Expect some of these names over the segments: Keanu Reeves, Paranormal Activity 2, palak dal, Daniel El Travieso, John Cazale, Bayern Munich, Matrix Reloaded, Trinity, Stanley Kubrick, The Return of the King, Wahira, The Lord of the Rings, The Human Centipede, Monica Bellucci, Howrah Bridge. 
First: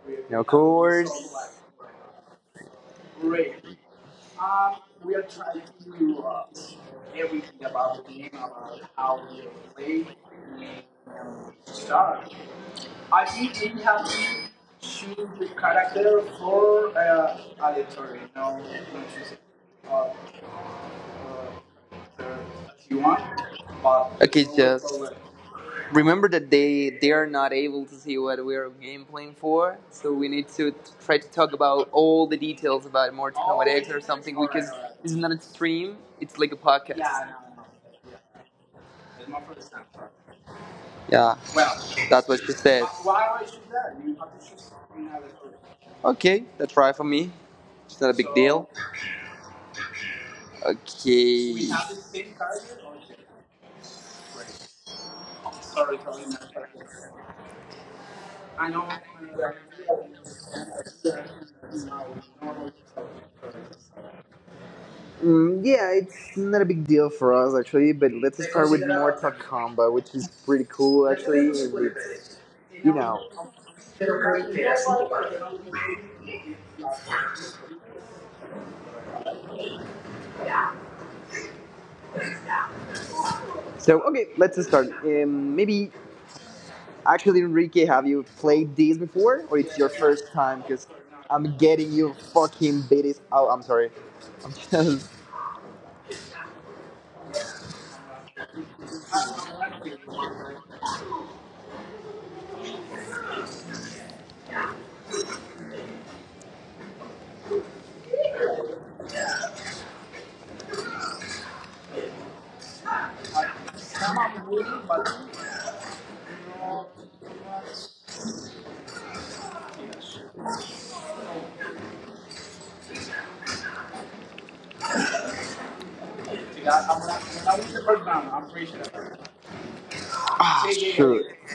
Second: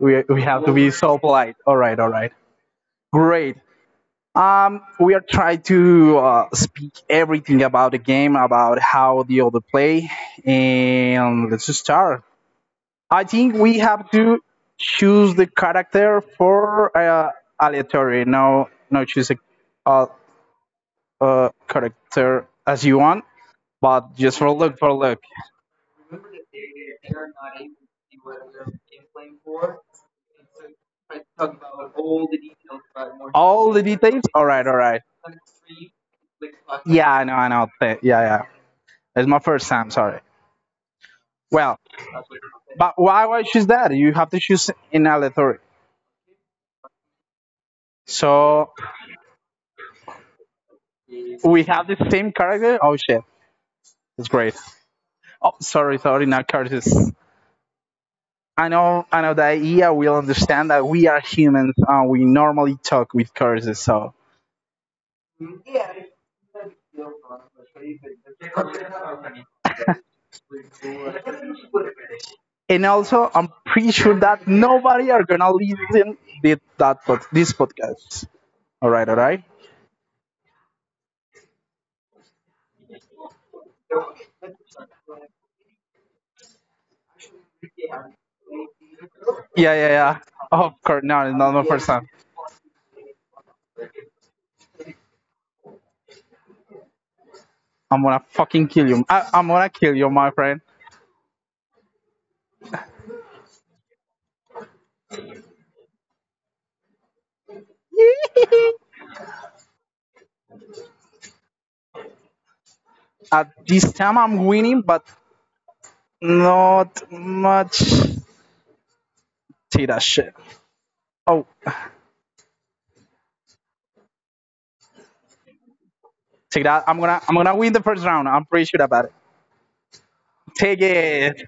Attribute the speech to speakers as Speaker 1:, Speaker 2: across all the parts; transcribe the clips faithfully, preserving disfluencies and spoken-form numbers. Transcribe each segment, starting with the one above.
Speaker 1: We we have to be so polite. All right, all right, great. Um, we are trying to uh, speak everything about the game, about how the other play, and let's just start. I think we have to choose the character for uh, aleatory. No, no, choose a, a, a character as you want, but just for look for look. All the details. All right, all right. Yeah, I know, I know. Th- Yeah, yeah. It's my first time. Sorry. Well, but why why choose that? You have to choose in aleatory. So we have the same character. Oh shit, it's great. Oh, sorry, sorry, not Curtis. I know, I know that Ia will understand that we are humans and we normally talk with curses. So, and also, I'm pretty sure that nobody are gonna listen did that pod- this podcast. All right, all right. Yeah, yeah, yeah. Oh, of course, no, it's not my first time. I'm gonna fucking kill you. I, I'm gonna kill you, my friend. At this time, I'm winning, but not much. See that shit. Oh, take that. I'm gonna I'm gonna win the first round. I'm pretty sure about it. Take it.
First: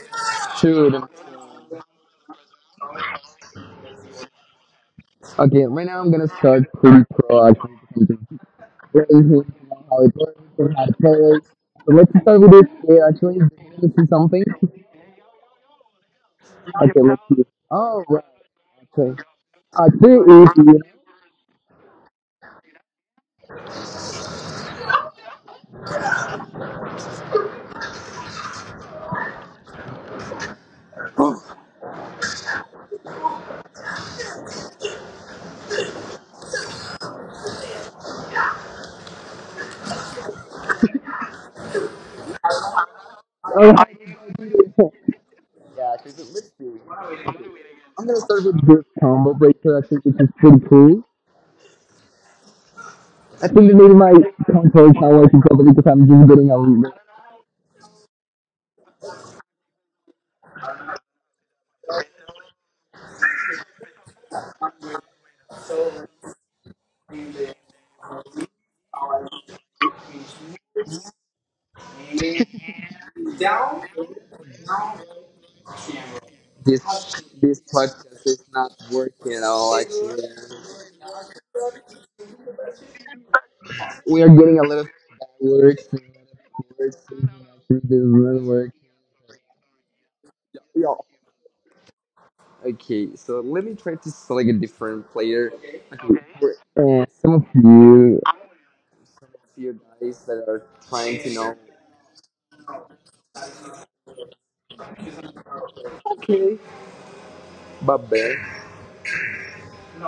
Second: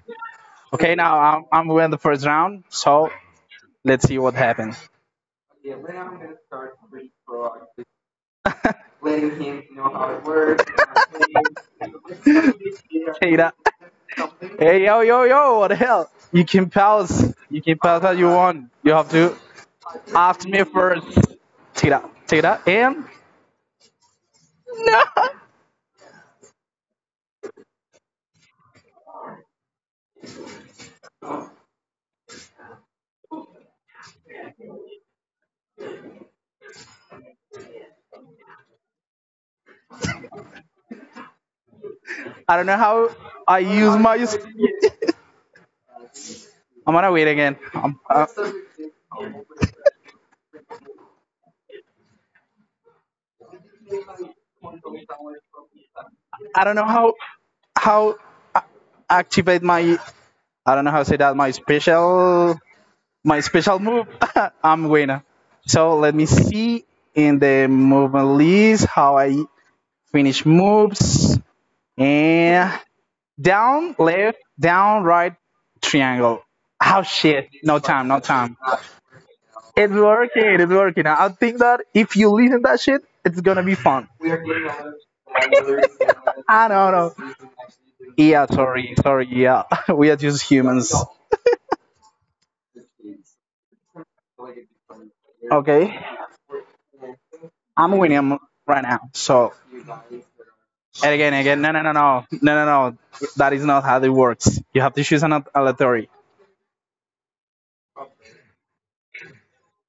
Speaker 1: Okay, now I'm I'm winning the first round. So let's see what happens. Take that. Hey yo yo yo! What the hell? You can
Speaker 2: Okay, let's
Speaker 1: pause.
Speaker 2: see.
Speaker 1: You can pause that you want. You have to after me first. Take that. Take that. And no. I don't know how I use
Speaker 2: Um,
Speaker 1: my.
Speaker 2: I
Speaker 1: I'm gonna wait again. I'm, uh,
Speaker 2: started with this combo breaker, I think, which is pretty cool. I think the name of my combo sound I it probably because I'm just
Speaker 1: I
Speaker 2: getting
Speaker 1: don't know
Speaker 2: a
Speaker 1: how how activate my. I don't know how to say that my special my special move. I'm winner. So let me see in the movement list how I finish moves, and down left down right triangle. Oh shit! No time, no time. It's working. It's working. I think that if you listen that shit, it's gonna be fun. I don't know. Yeah, sorry, sorry. Yeah, we are just humans. Okay. I'm William right now. So and again, again, no, no, no, no, no, no, no. That is not how it works. You have to choose an al- aleatory.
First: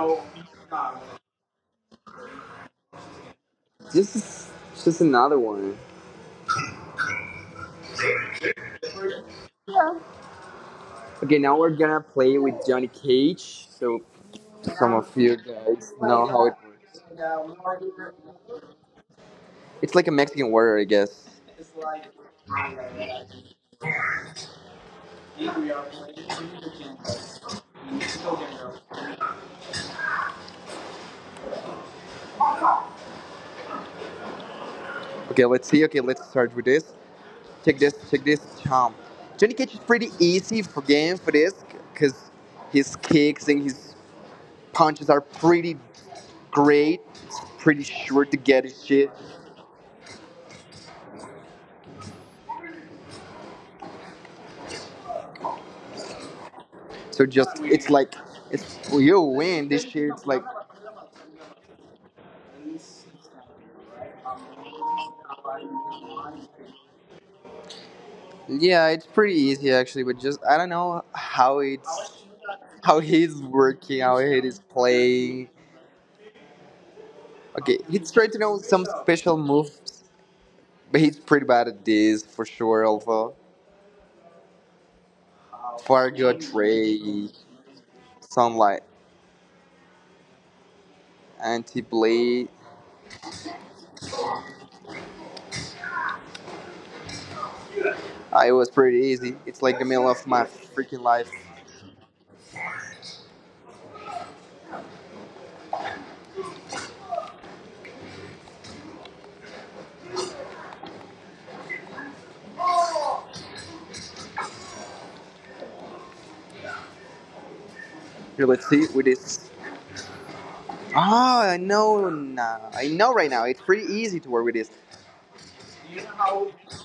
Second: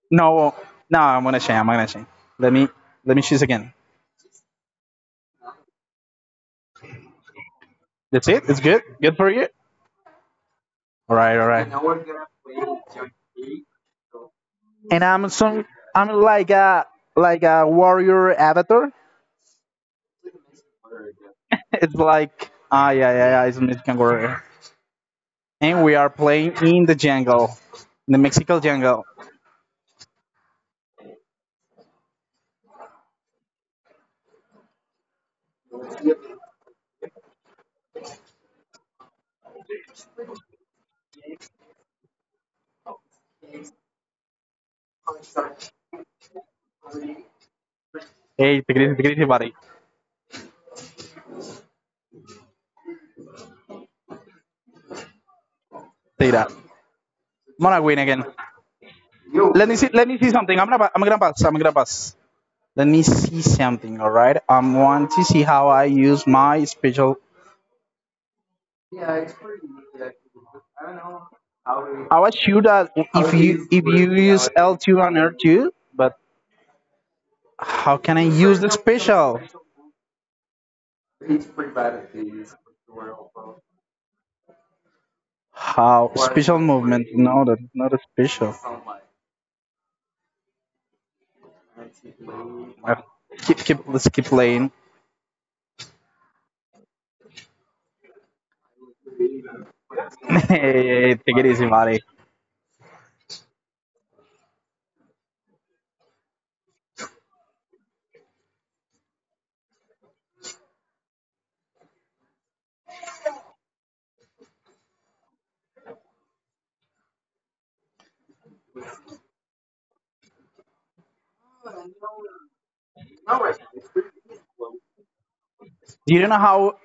Speaker 1: No, no, I'm gonna change. I'm gonna change. Let me, let me choose again. That's it. It's good. Good for you. All right, all right. And I'm some, I'm like a, like a warrior avatar. It's like, ah, yeah, yeah, yeah. It's a Mexican warrior. And we are playing in the jungle, in the Mexican jungle. Hey, take it easy, take it easy, buddy. Take that. Monaguin again. Let me see. Let me see something. I'm gonna. I'm gonna pass. I'm gonna pass. Let me see something. All right. I want to see how I use my special. Yeah, it's pretty, I don't know how to, I should uh, how if to you use if you use L two and R two, but how can I use the special? How special movement? No, that's not a special. Uh, Keep keep let's keep playing. Hey, take it easy, buddy. Do you know how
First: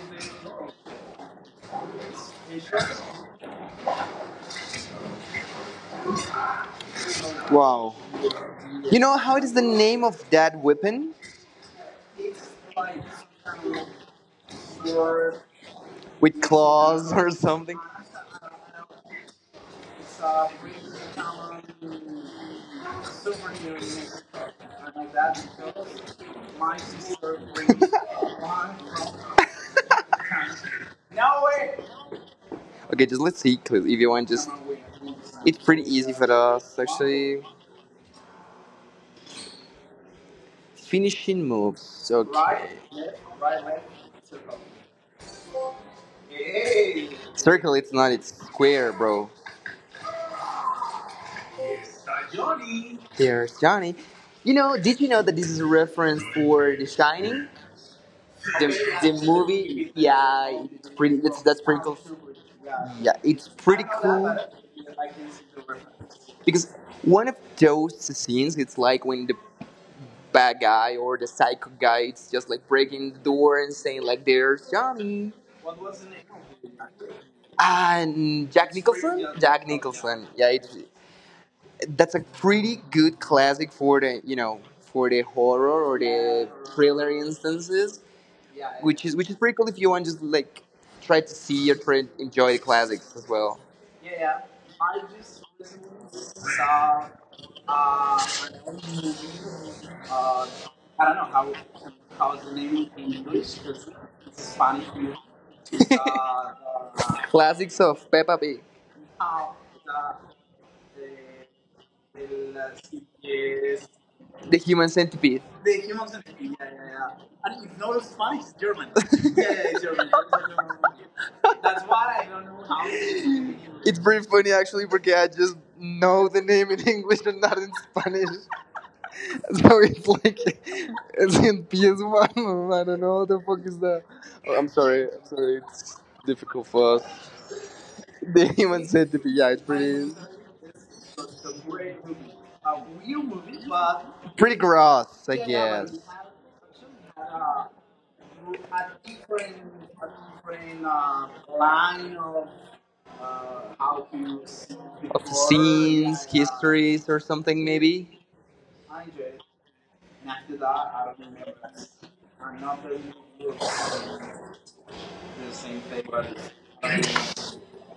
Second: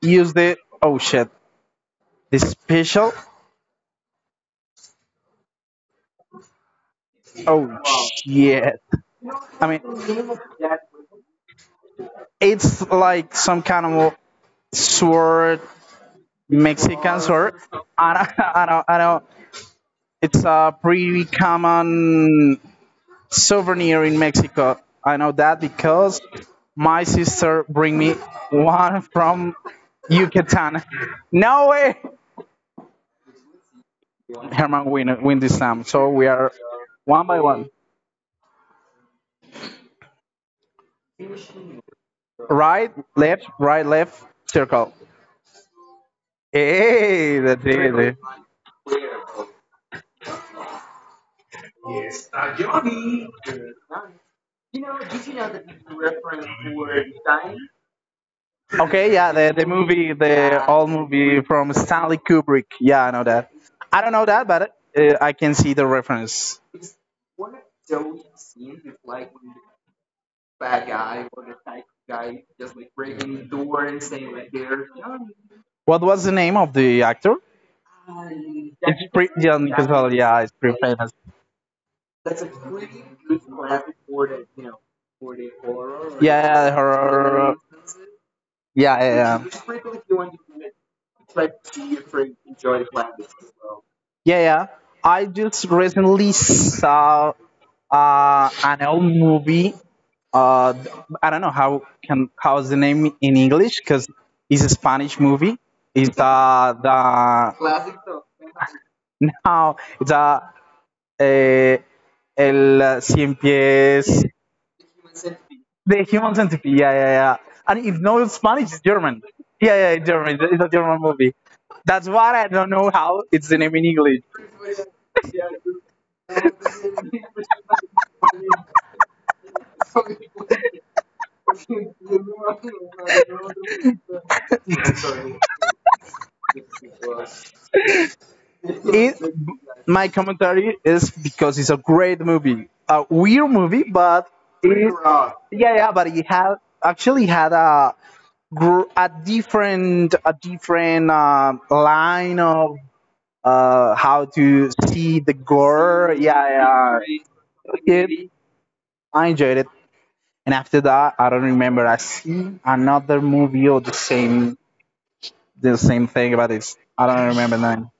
Speaker 1: use the? Oh shit! The special? Oh shit. I mean, it's like some kind of sword, Mexican sword. I don't, I don't, I don't. It's a pretty common souvenir in Mexico. I know that because my sister bring me one from Yucatan. No way. Herman win, win this time. So we are one by one. Right, left, right, left, circle. Hey, that's it. Okay, yeah, the, the movie, the old movie from Stanley Kubrick. Yeah, I know that. I don't know that, but uh, I can see the reference. What was the name of the actor? It's pretty, John Cazale, yeah, it's pretty famous. Yeah, the horror. Yeah, yeah, yeah. Yeah, yeah. I just recently saw uh, an old movie. Uh, I don't know how can how's the name in English because it's a Spanish movie. It's uh, the now it's a uh, eh, el uh, cien pies, the human centipede. Yeah, yeah, yeah. And if no Spanish, it's German. Yeah, yeah, German. It's a German movie. That's why I don't know how it's the name in English. It, my commentary is because it's a great movie, a weird movie, but it, yeah, yeah, but it had actually had a gr- a different a different um line of uh, how to see the gore. Yeah, yeah, it, I enjoyed it. And after that, I don't remember. I see another movie or the same the same thing, but it's I don't remember the name.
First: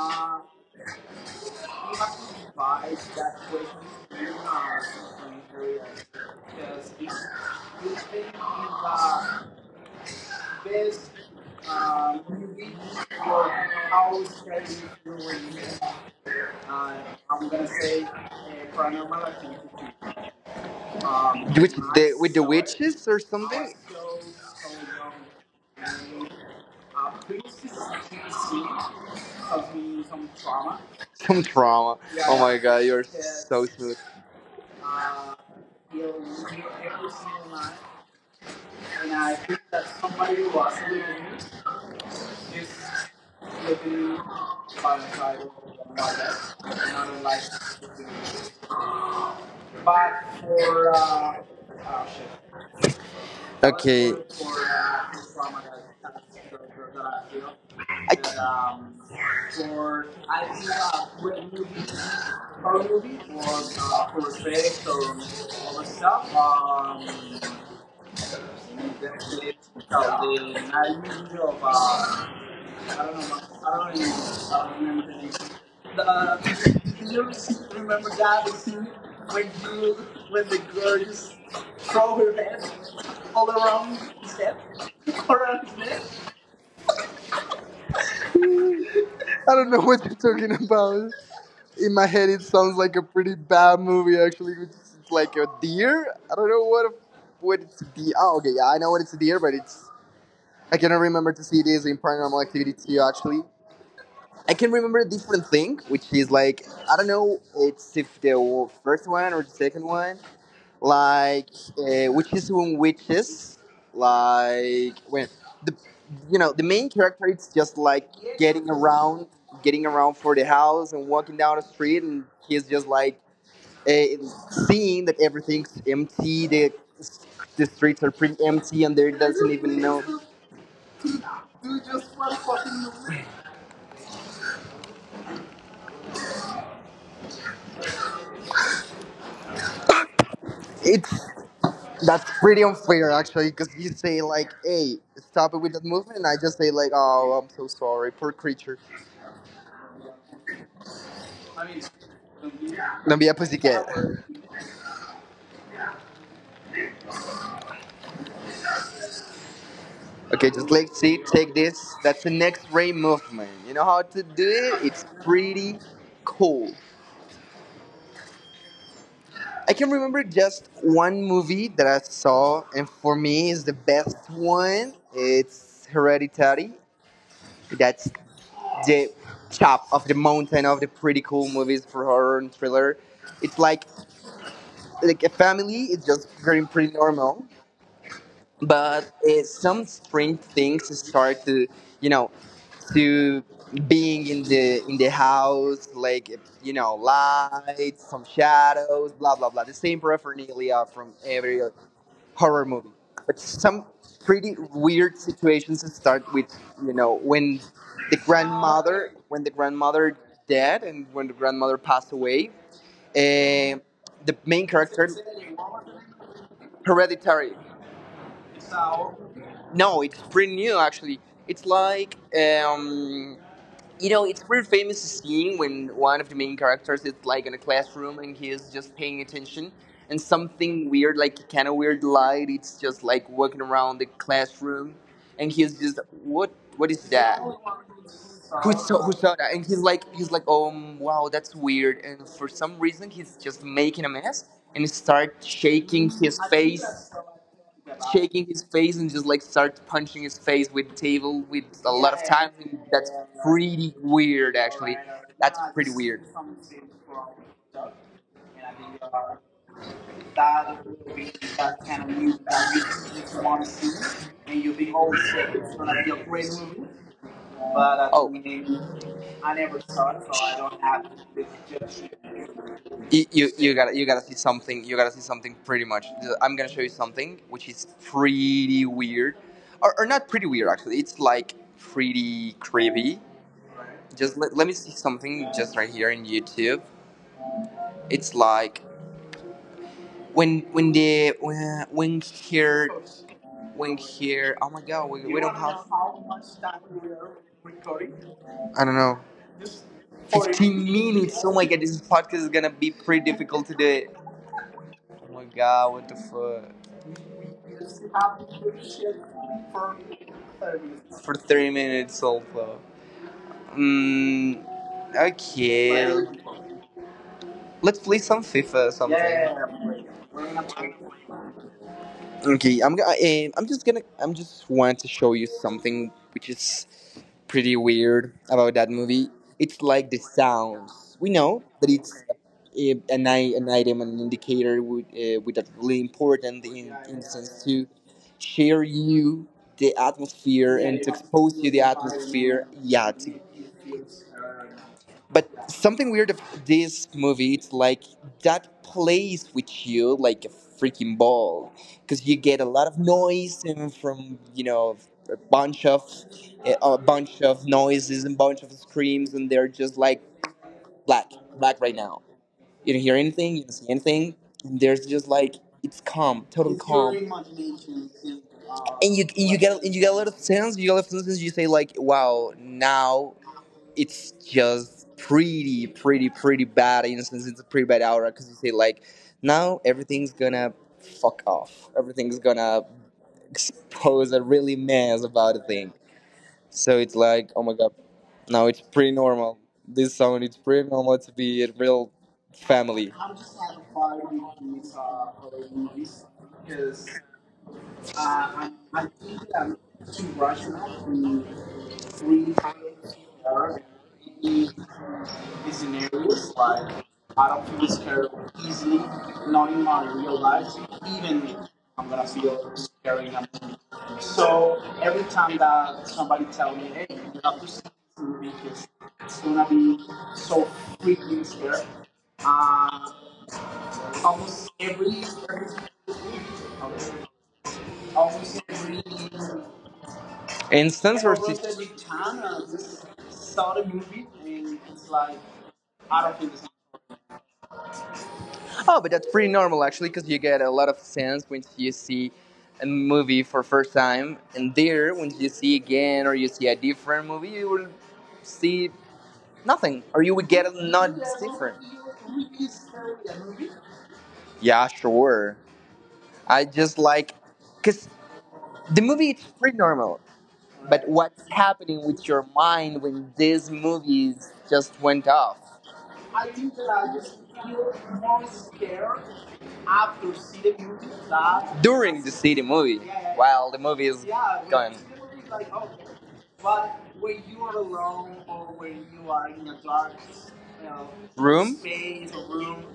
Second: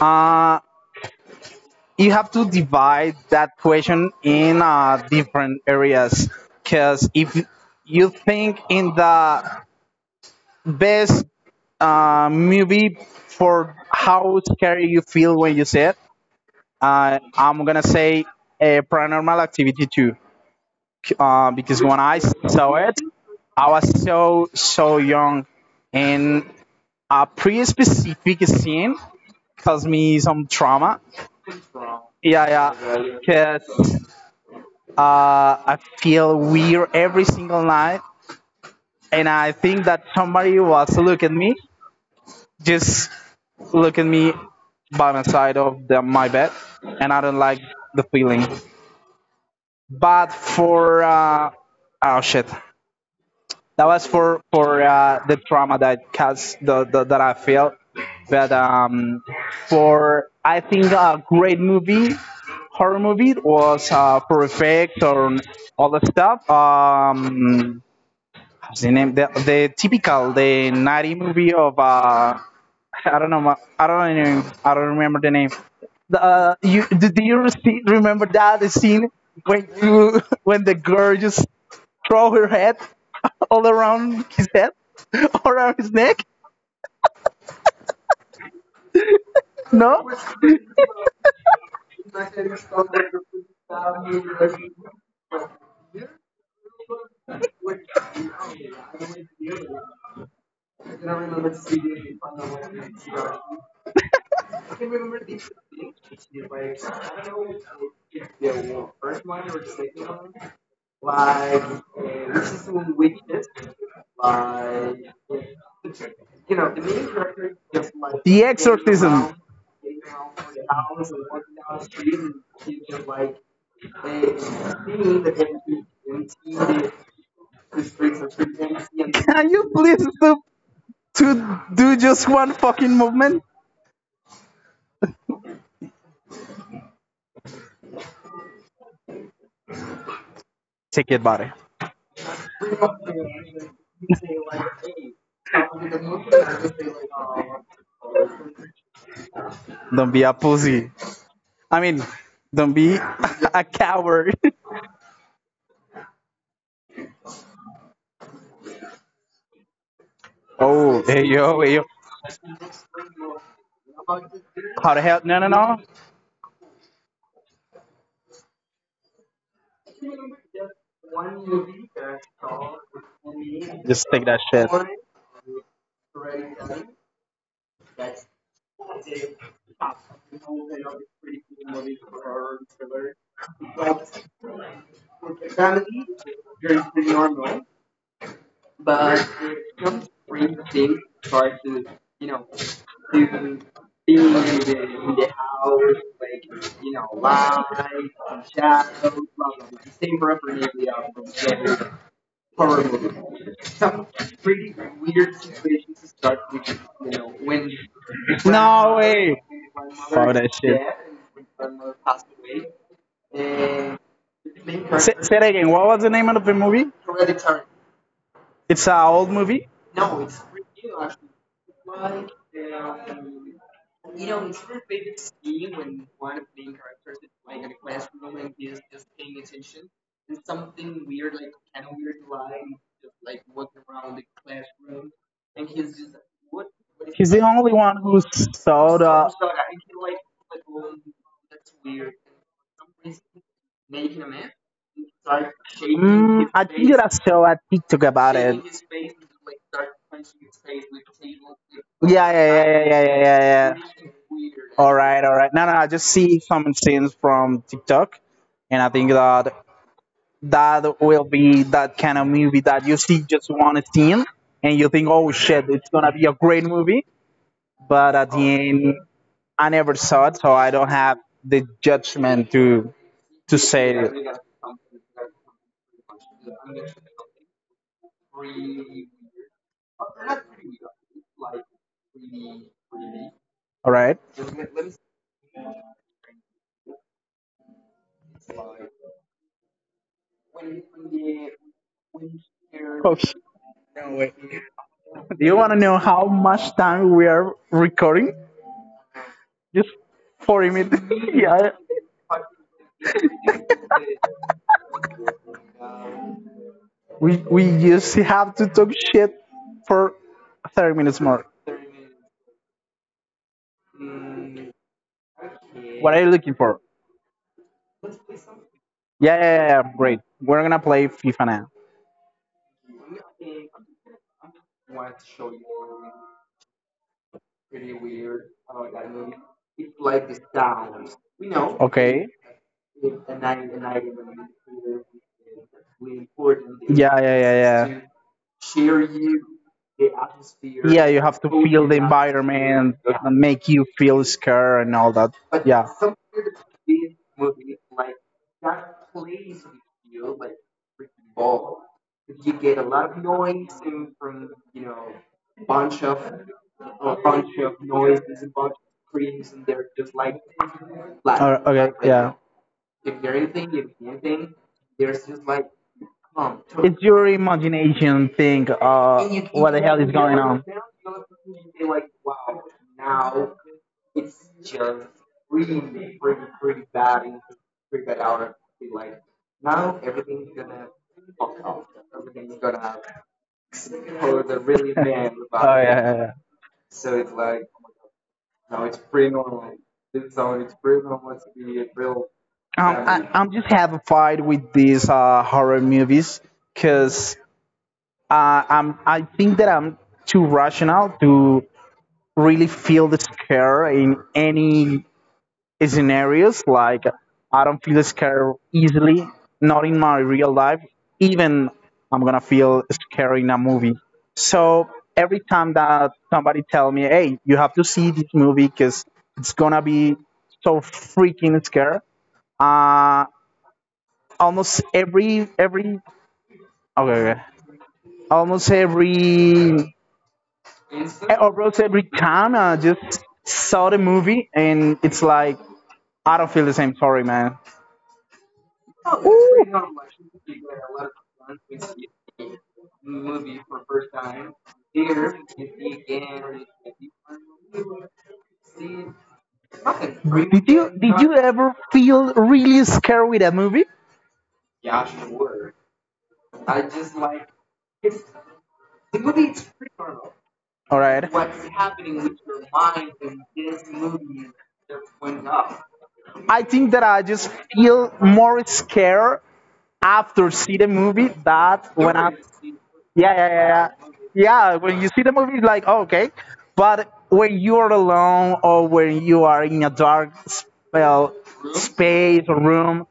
Speaker 1: Uh, you have to divide that question in uh, different areas because if you think in the best uh, movie for how scary you feel when you see it, uh, I'm gonna say a paranormal activity two, uh, because when I saw it I was so so young, and a pretty specific scene caused me some trauma. Yeah, yeah. 'Cause uh, I feel weird every single night, and I think that somebody was look at me, just look at me by my side of the, my bed, and I don't like the feeling. But for uh, oh shit, that was for for uh, the trauma that caused the, the that I felt. But um, for I think a great movie, horror movie was uh, Perfect or all the stuff. Um, the name the, the typical the naughty movie of uh I don't know ma- I don't know name- I don't remember the name. The, uh, you do, do you see, remember that the scene when you when the girl just throw her head all around his head all around his neck? No. Can you please stop to do just one fucking movement? Take it, buddy. Don't be a pussy. I mean, don't be a coward. Oh, hey yo, hey yo. How the hell? No, no, no. Just take that shit. That again. What was the name of the movie? It's an old movie. It's the only one who who saw. I saw a TikTok about, yeah, yeah, yeah, yeah, yeah, yeah, yeah. Yeah. All right, all right. No, no, I just see some scenes from TikTok, and I think that that will be that kind of movie that you see just one scene, and you think, oh shit, it's gonna be a great movie. But at the end, I never saw it, so I don't have the judgment to to say, all right. Oops. Do you want to know how much time we are recording? Just forty minutes. Yeah. We, we just have to talk shit for thirty minutes more. What are you looking for? Yeah, yeah, yeah, yeah, great. We're gonna play FIFA now. Okay. Yeah, yeah, yeah, yeah. Yeah, you have to feel the environment, uh, make you feel scared and all that. Yeah. Uh, it's your imagination thing. Uh, yeah, yeah. I, I'm just have a fight with these uh, horror movies because Uh, um, I think that I'm too rational to really feel the scare in any scenarios. Like I don't feel the scare easily, not in my real life. Even I'm gonna feel scary in a movie. So every time that somebody tell me, "Hey, you have to see this movie because it's gonna be so freaking scary," uh, almost every every okay, okay. almost every I every time I just saw the movie and it's like I don't feel the same. Sorry, man. Ooh. Did you did you ever feel really scared with that movie? All right. I think that I just feel more scared after see the movie. That's when I, yeah, yeah, yeah, yeah, yeah, when you see the movie, like, oh, okay, but when you're alone or when you are in a dark spell space or room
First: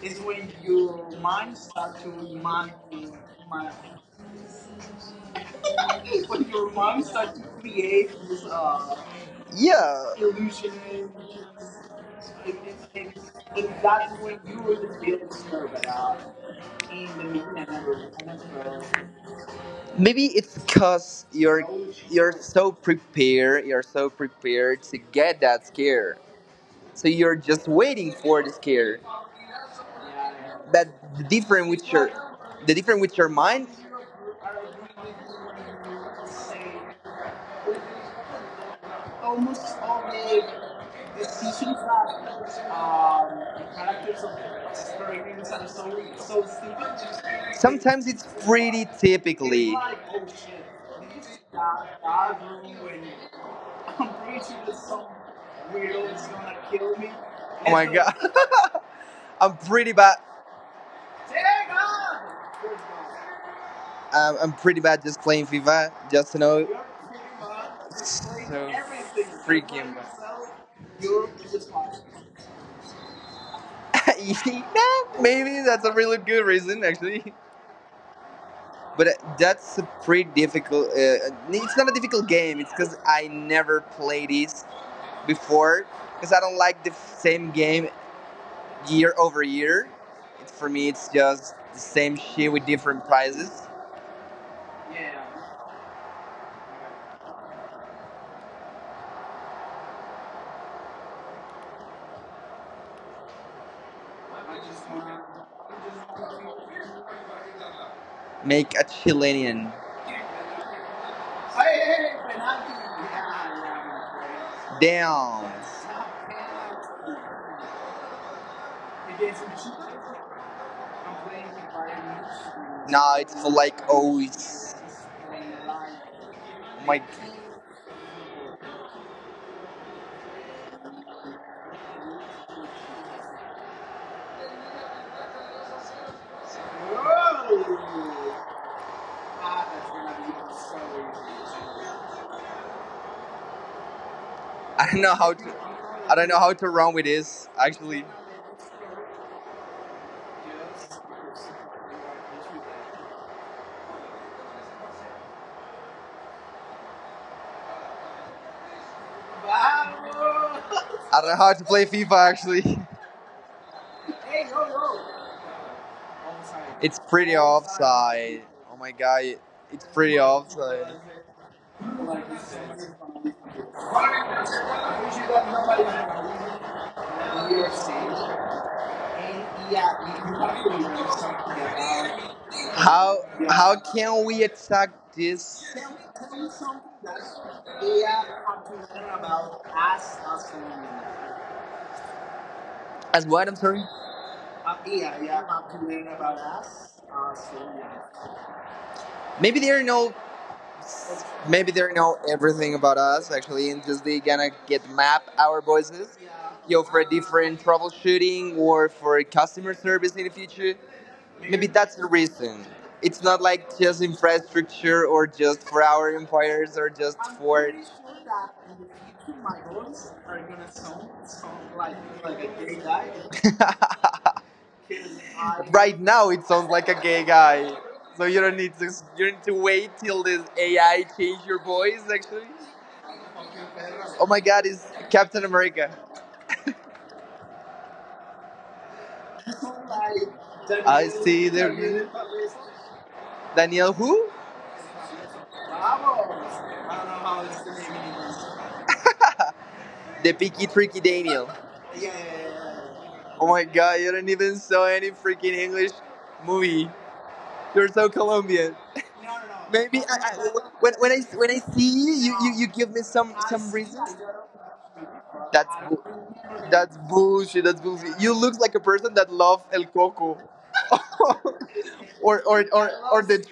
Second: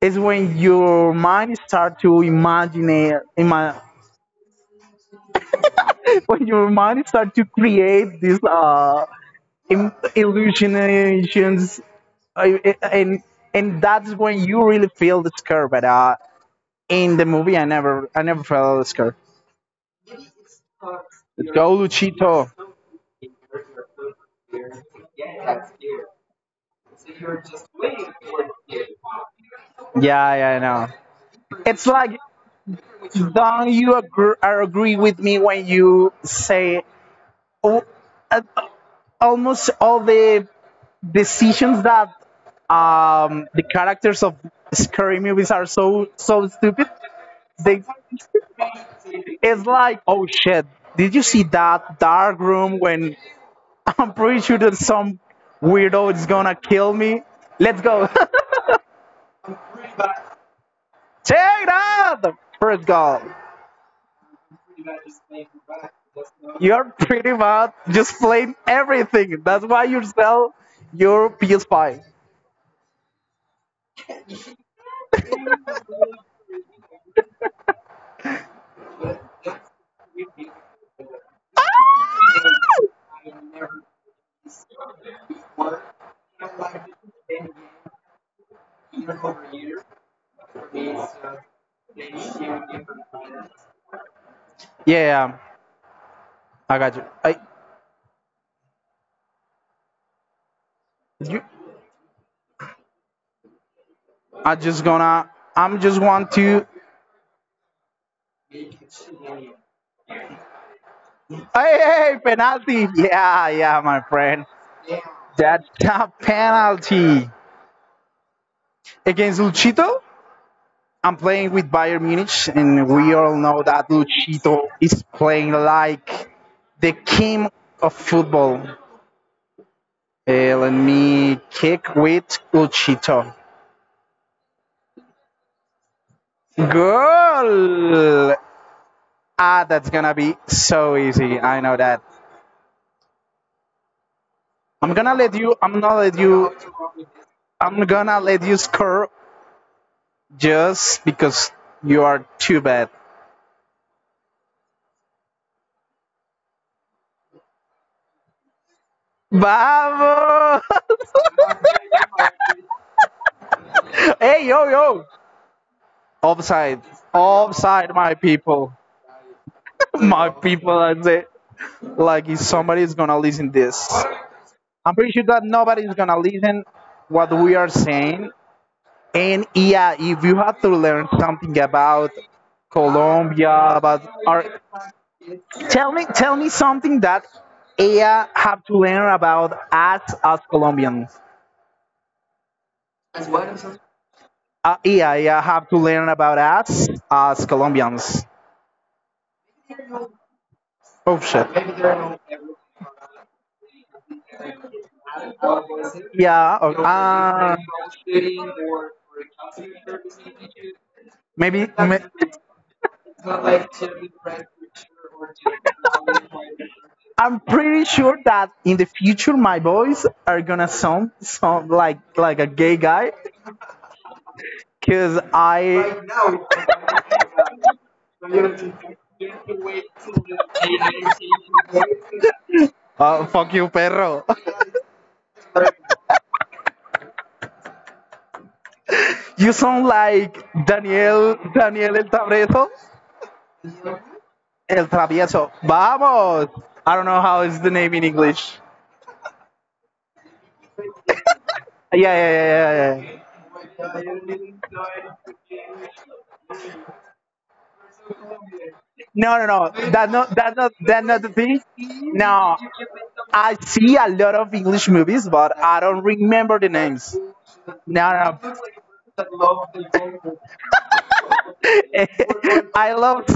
Speaker 1: is when your mind start to imagine it- ima- when your mind start to create these uh Im- illusionations, uh, and and that's when you really feel the scare, but uh in the movie i never I never felt scared. Go Luchito. Yeah, yeah, I know. It's like, don't you agree, uh, agree with me when you say, oh, uh, almost all the decisions that um, the characters of scary movies are so so stupid? They, it's like, oh shit, did you see that dark room when I'm pretty sure that some weirdo is gonna kill me? Let's go. Check it out! First goal. You're pretty much just playing everything. That's why you sell your P S five. Yeah, I got you. I, you, I just gonna. I'm just want to. Hey, hey, hey, penalty! Yeah, yeah, my friend. That's a penalty against Luchito. I'm playing with Bayern Munich, and we all know that Luchito is playing like the king of football. Eh, let me kick with Uchito. Goal! Ah, that's gonna be so easy. I know that. I'm gonna let you. I'm gonna let you. I'm gonna let you score just because you are too bad. Vamos! Hey, yo, yo! Offside. Offside, my people. My people, that's it. Like, if somebody's gonna listen this. I'm pretty sure that nobody's gonna listen what we are saying. And yeah, if you have to learn something about Colombia, about our, tell me, tell me something that A I have to learn about us as Colombians. Uh, yeah, yeah, have to learn about us as Colombians. Oh shit. Yeah, okay. uh, maybe may- I'm pretty sure that in the future my boys are gonna sound sound like like a gay guy, cause I uh, fuck you, perro. You sound like Daniel Daniel El Travieso. El Travieso. Vamos. I don't know how is the name in English. Yeah, yeah, yeah, yeah, yeah. No, no, no. That's not that's not that's not the thing. No, I see a lot of English movies, but I don't remember the names. No, no. I love.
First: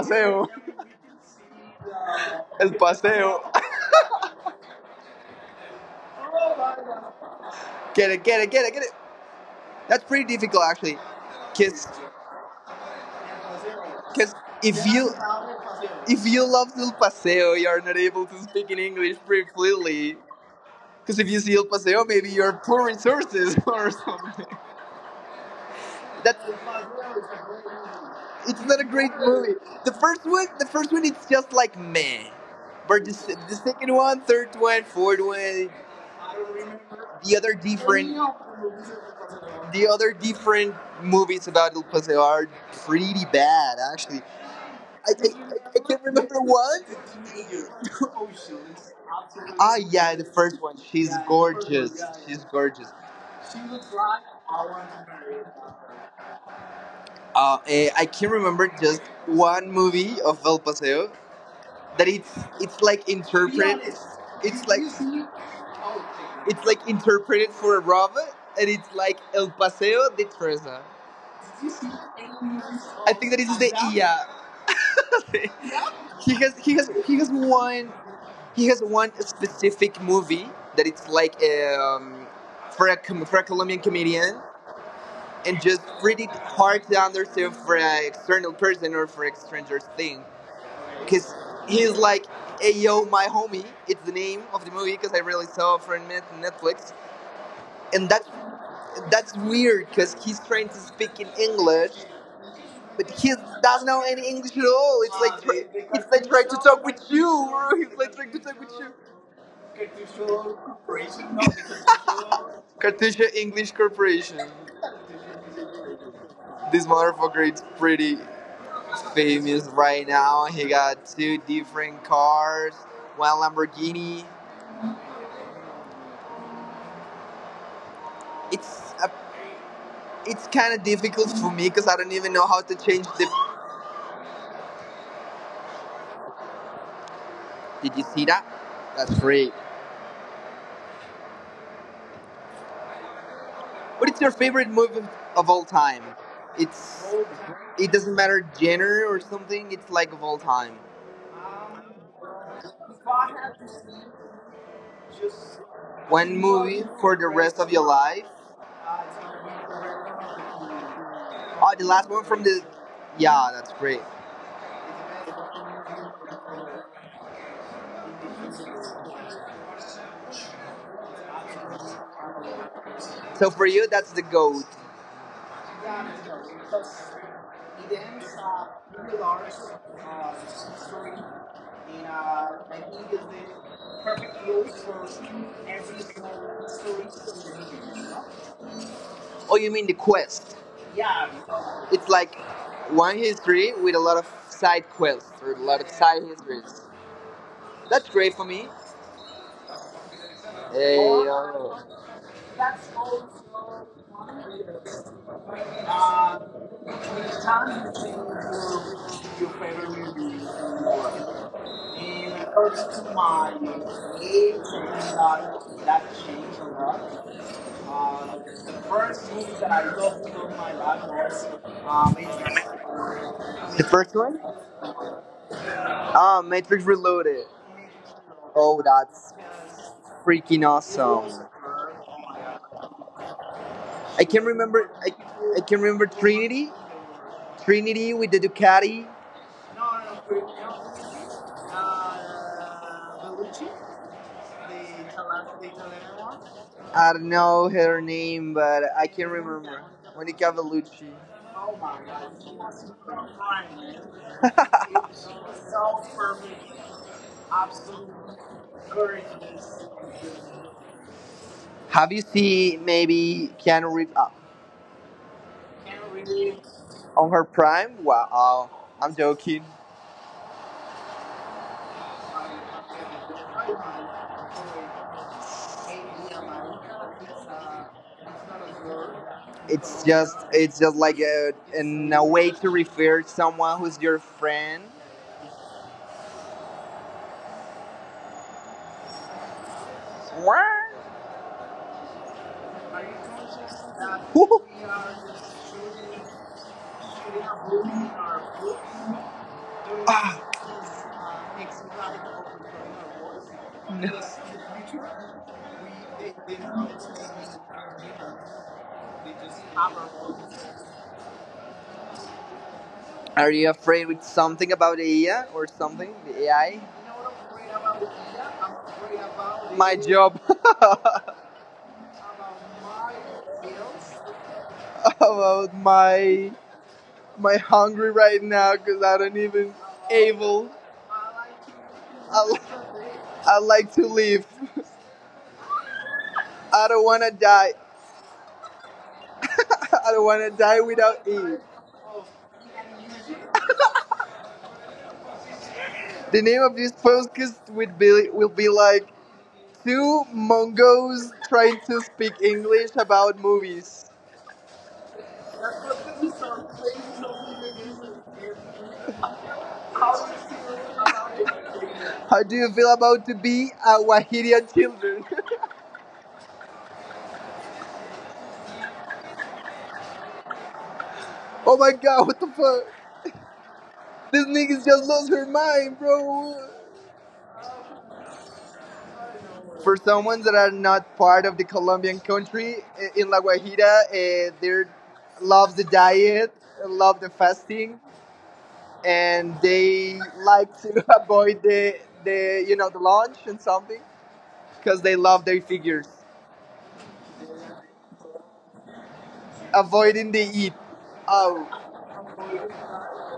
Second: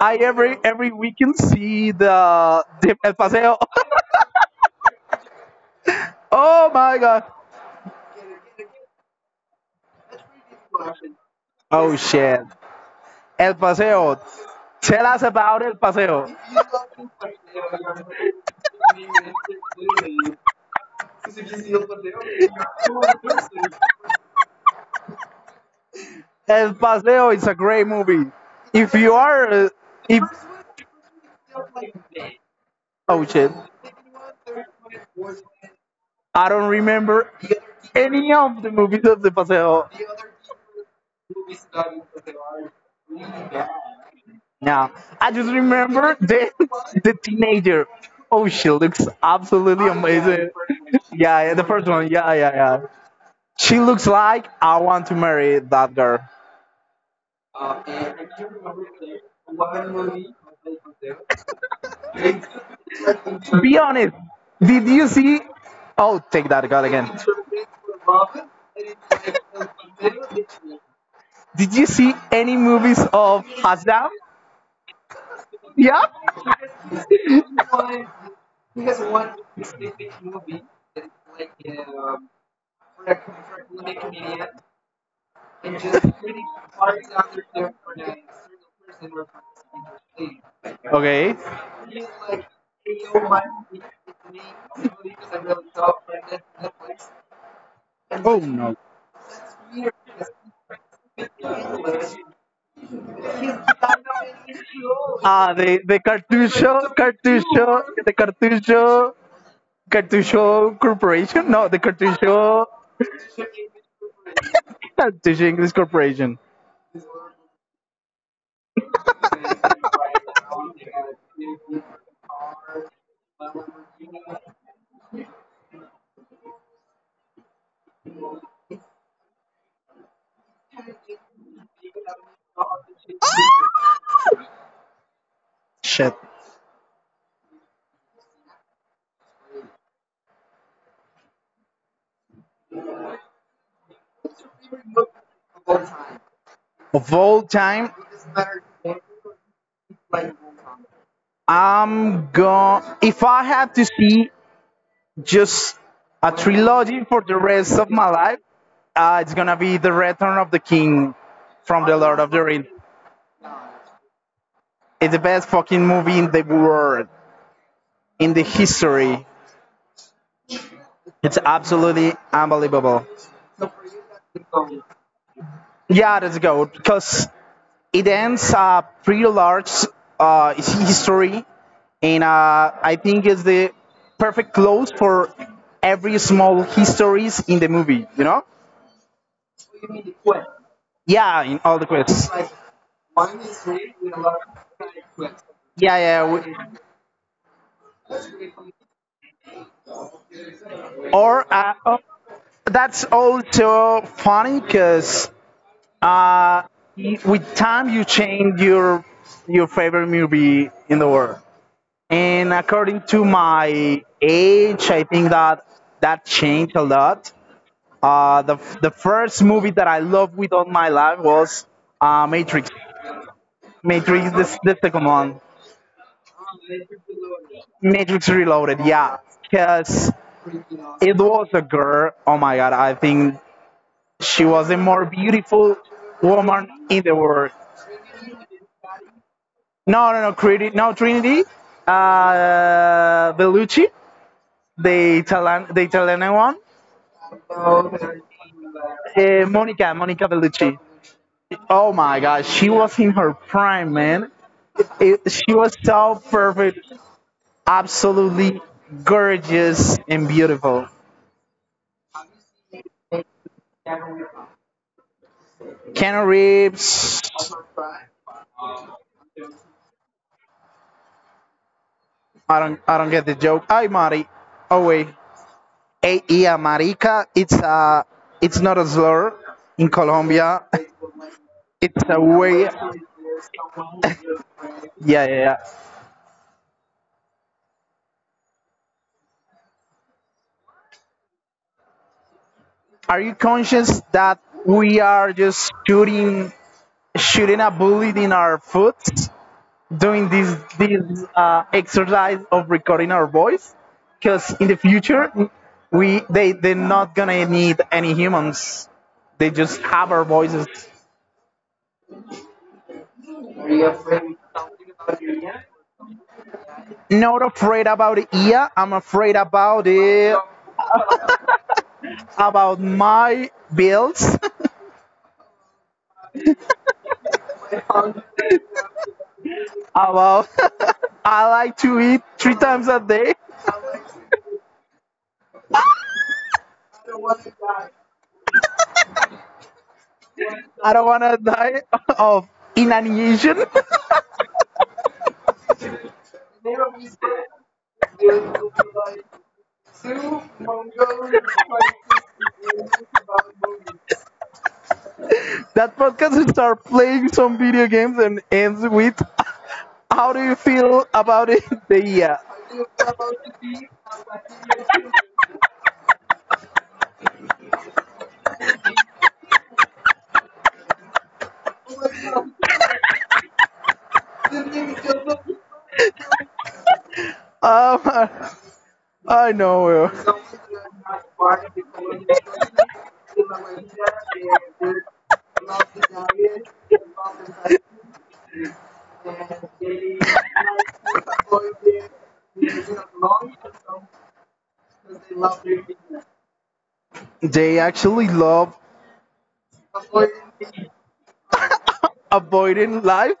Speaker 1: I every every weekend see the the El Paseo. Oh my god. Oh shit. El Paseo. Tell us about El Paseo. El Paseo is a great movie. If you are, uh, if oh shit, I don't remember any of the movies of the Paseo. No, I just remember the the teenager. Oh, she looks absolutely amazing. Yeah, yeah, the first one. Yeah, yeah, yeah. She looks like I want to marry that girl. Be honest. Did you see? Oh, take that God again. Did you see any movies of Haslam? Yeah. He has one specific movie. Okay. Oh no. Ah, the the cartucho, cartucho, the cartucho. Cartucho Corporation? No, the Cartucho, Cartucho English Corporation. Shit. Of all time, I'm going. If I had to see just a trilogy for the rest of my life, uh, it's gonna be The Return of the King from The Lord of the Rings. It's the best fucking movie in the world, in the history. It's absolutely unbelievable. Yeah, let's go because it ends a pretty large uh, history, and uh, I think it's the perfect close for every small histories in the movie. You know? Yeah, in all the quests. Yeah, yeah. we- Or uh, oh, that's also funny because uh, y- with time you change your your favorite movie in the world. And according to my age, I think that that changed a lot. Uh, the the first movie that I loved with all my life was uh, Matrix. Matrix this, this second one. Matrix Reloaded, yeah. Because it was a girl. Oh my god, I think she was the more beautiful woman in the world. No, no, no, Trinity, no Trinity, uh, Bellucci, the Italian, the Italian one, uh, Monica, Monica Bellucci. Oh my god, she was in her prime, man. It, she was so perfect, absolutely gorgeous and beautiful. Keanu Reeves. I don't I don't get the joke. Ay, Mari. Oh wait. Ay, Marica. It's a it's not a slur in Colombia. It's a way. Yeah, yeah, yeah. Are you conscious that we are just shooting shooting a bullet in our foot, doing this this uh, exercise of recording our voice? Because in the future, we they they're not gonna need any humans. They just have our voices. Not afraid about it. Yeah, I'm afraid about it. About my bills. About I like to eat three times a day. I don't wanna die of inanition. That podcast will start playing some video games and ends with how do you feel about it? The yeah. Um, I know. uh, They actually love avoiding life.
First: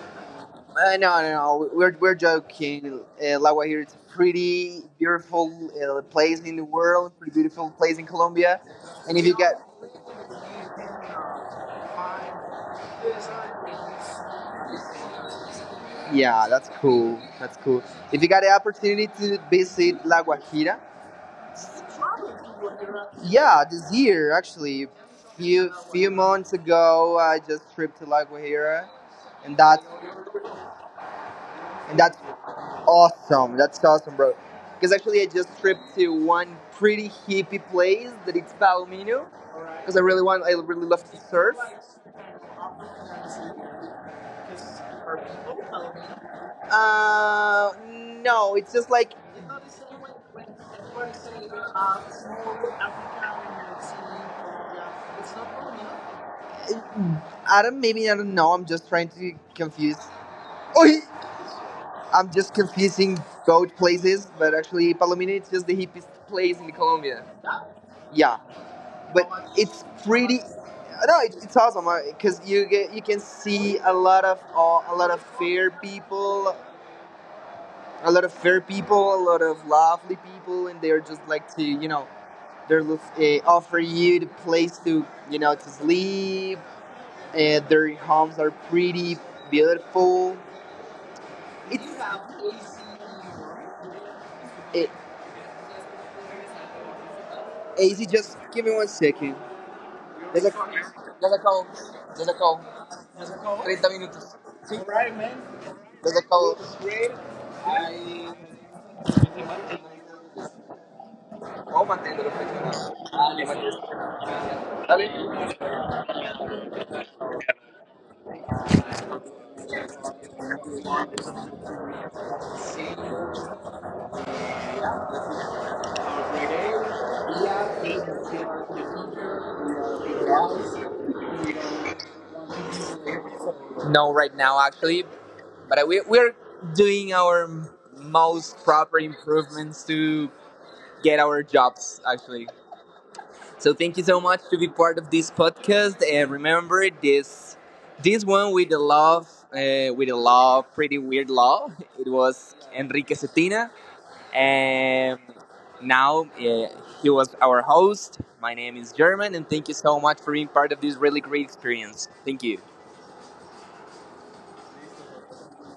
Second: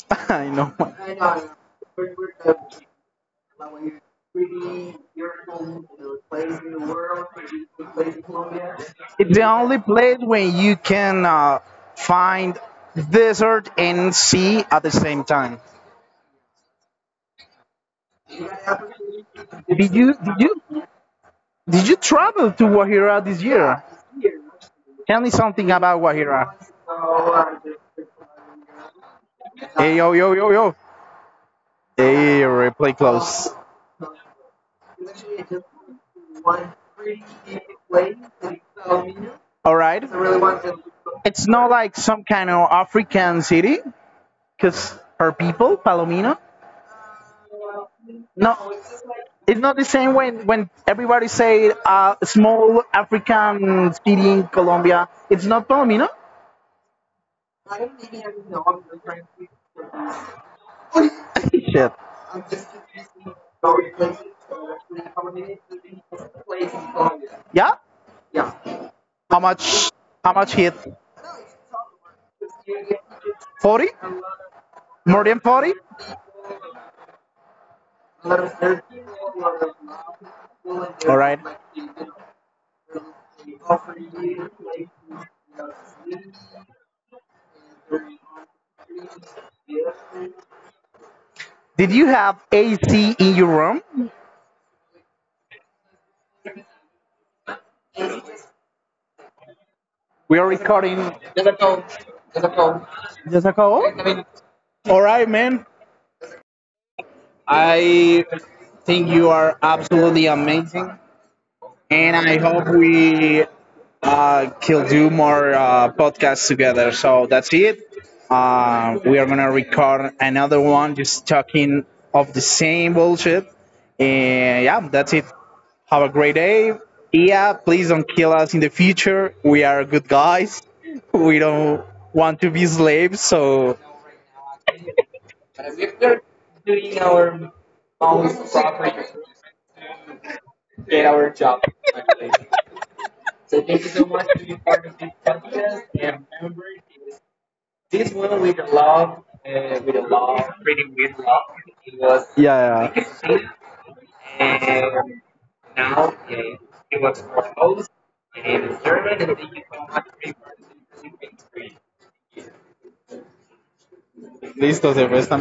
Speaker 1: I know. I know, it's the only place where you can uh, find desert and sea at the same time. Did you? Did you? Did you travel to Wahira this year? Tell me something about Wahira. Hey, yo, yo, yo, yo. Hey, replay close. All right. It's not like some kind of African city because her people, Palomino. No, it's not the same when, when everybody say uh, small African city in Colombia. It's not Palomino. Shit. Yeah. How much? How much hit? Forty? More than forty? All right. Did you have A C in your room? We are recording just a call. All right, man. I think you are absolutely amazing, and I hope we uh, can do more uh, podcasts together. So that's it. Uh, we are gonna record another one, just talking of the same bullshit. And yeah, that's it. Have a great day. Yeah, please don't kill us in the future. We are good guys. We don't want to be slaves. So yeah. And and now it was for host. My name is German, and thank you so much. Listo, se fue presta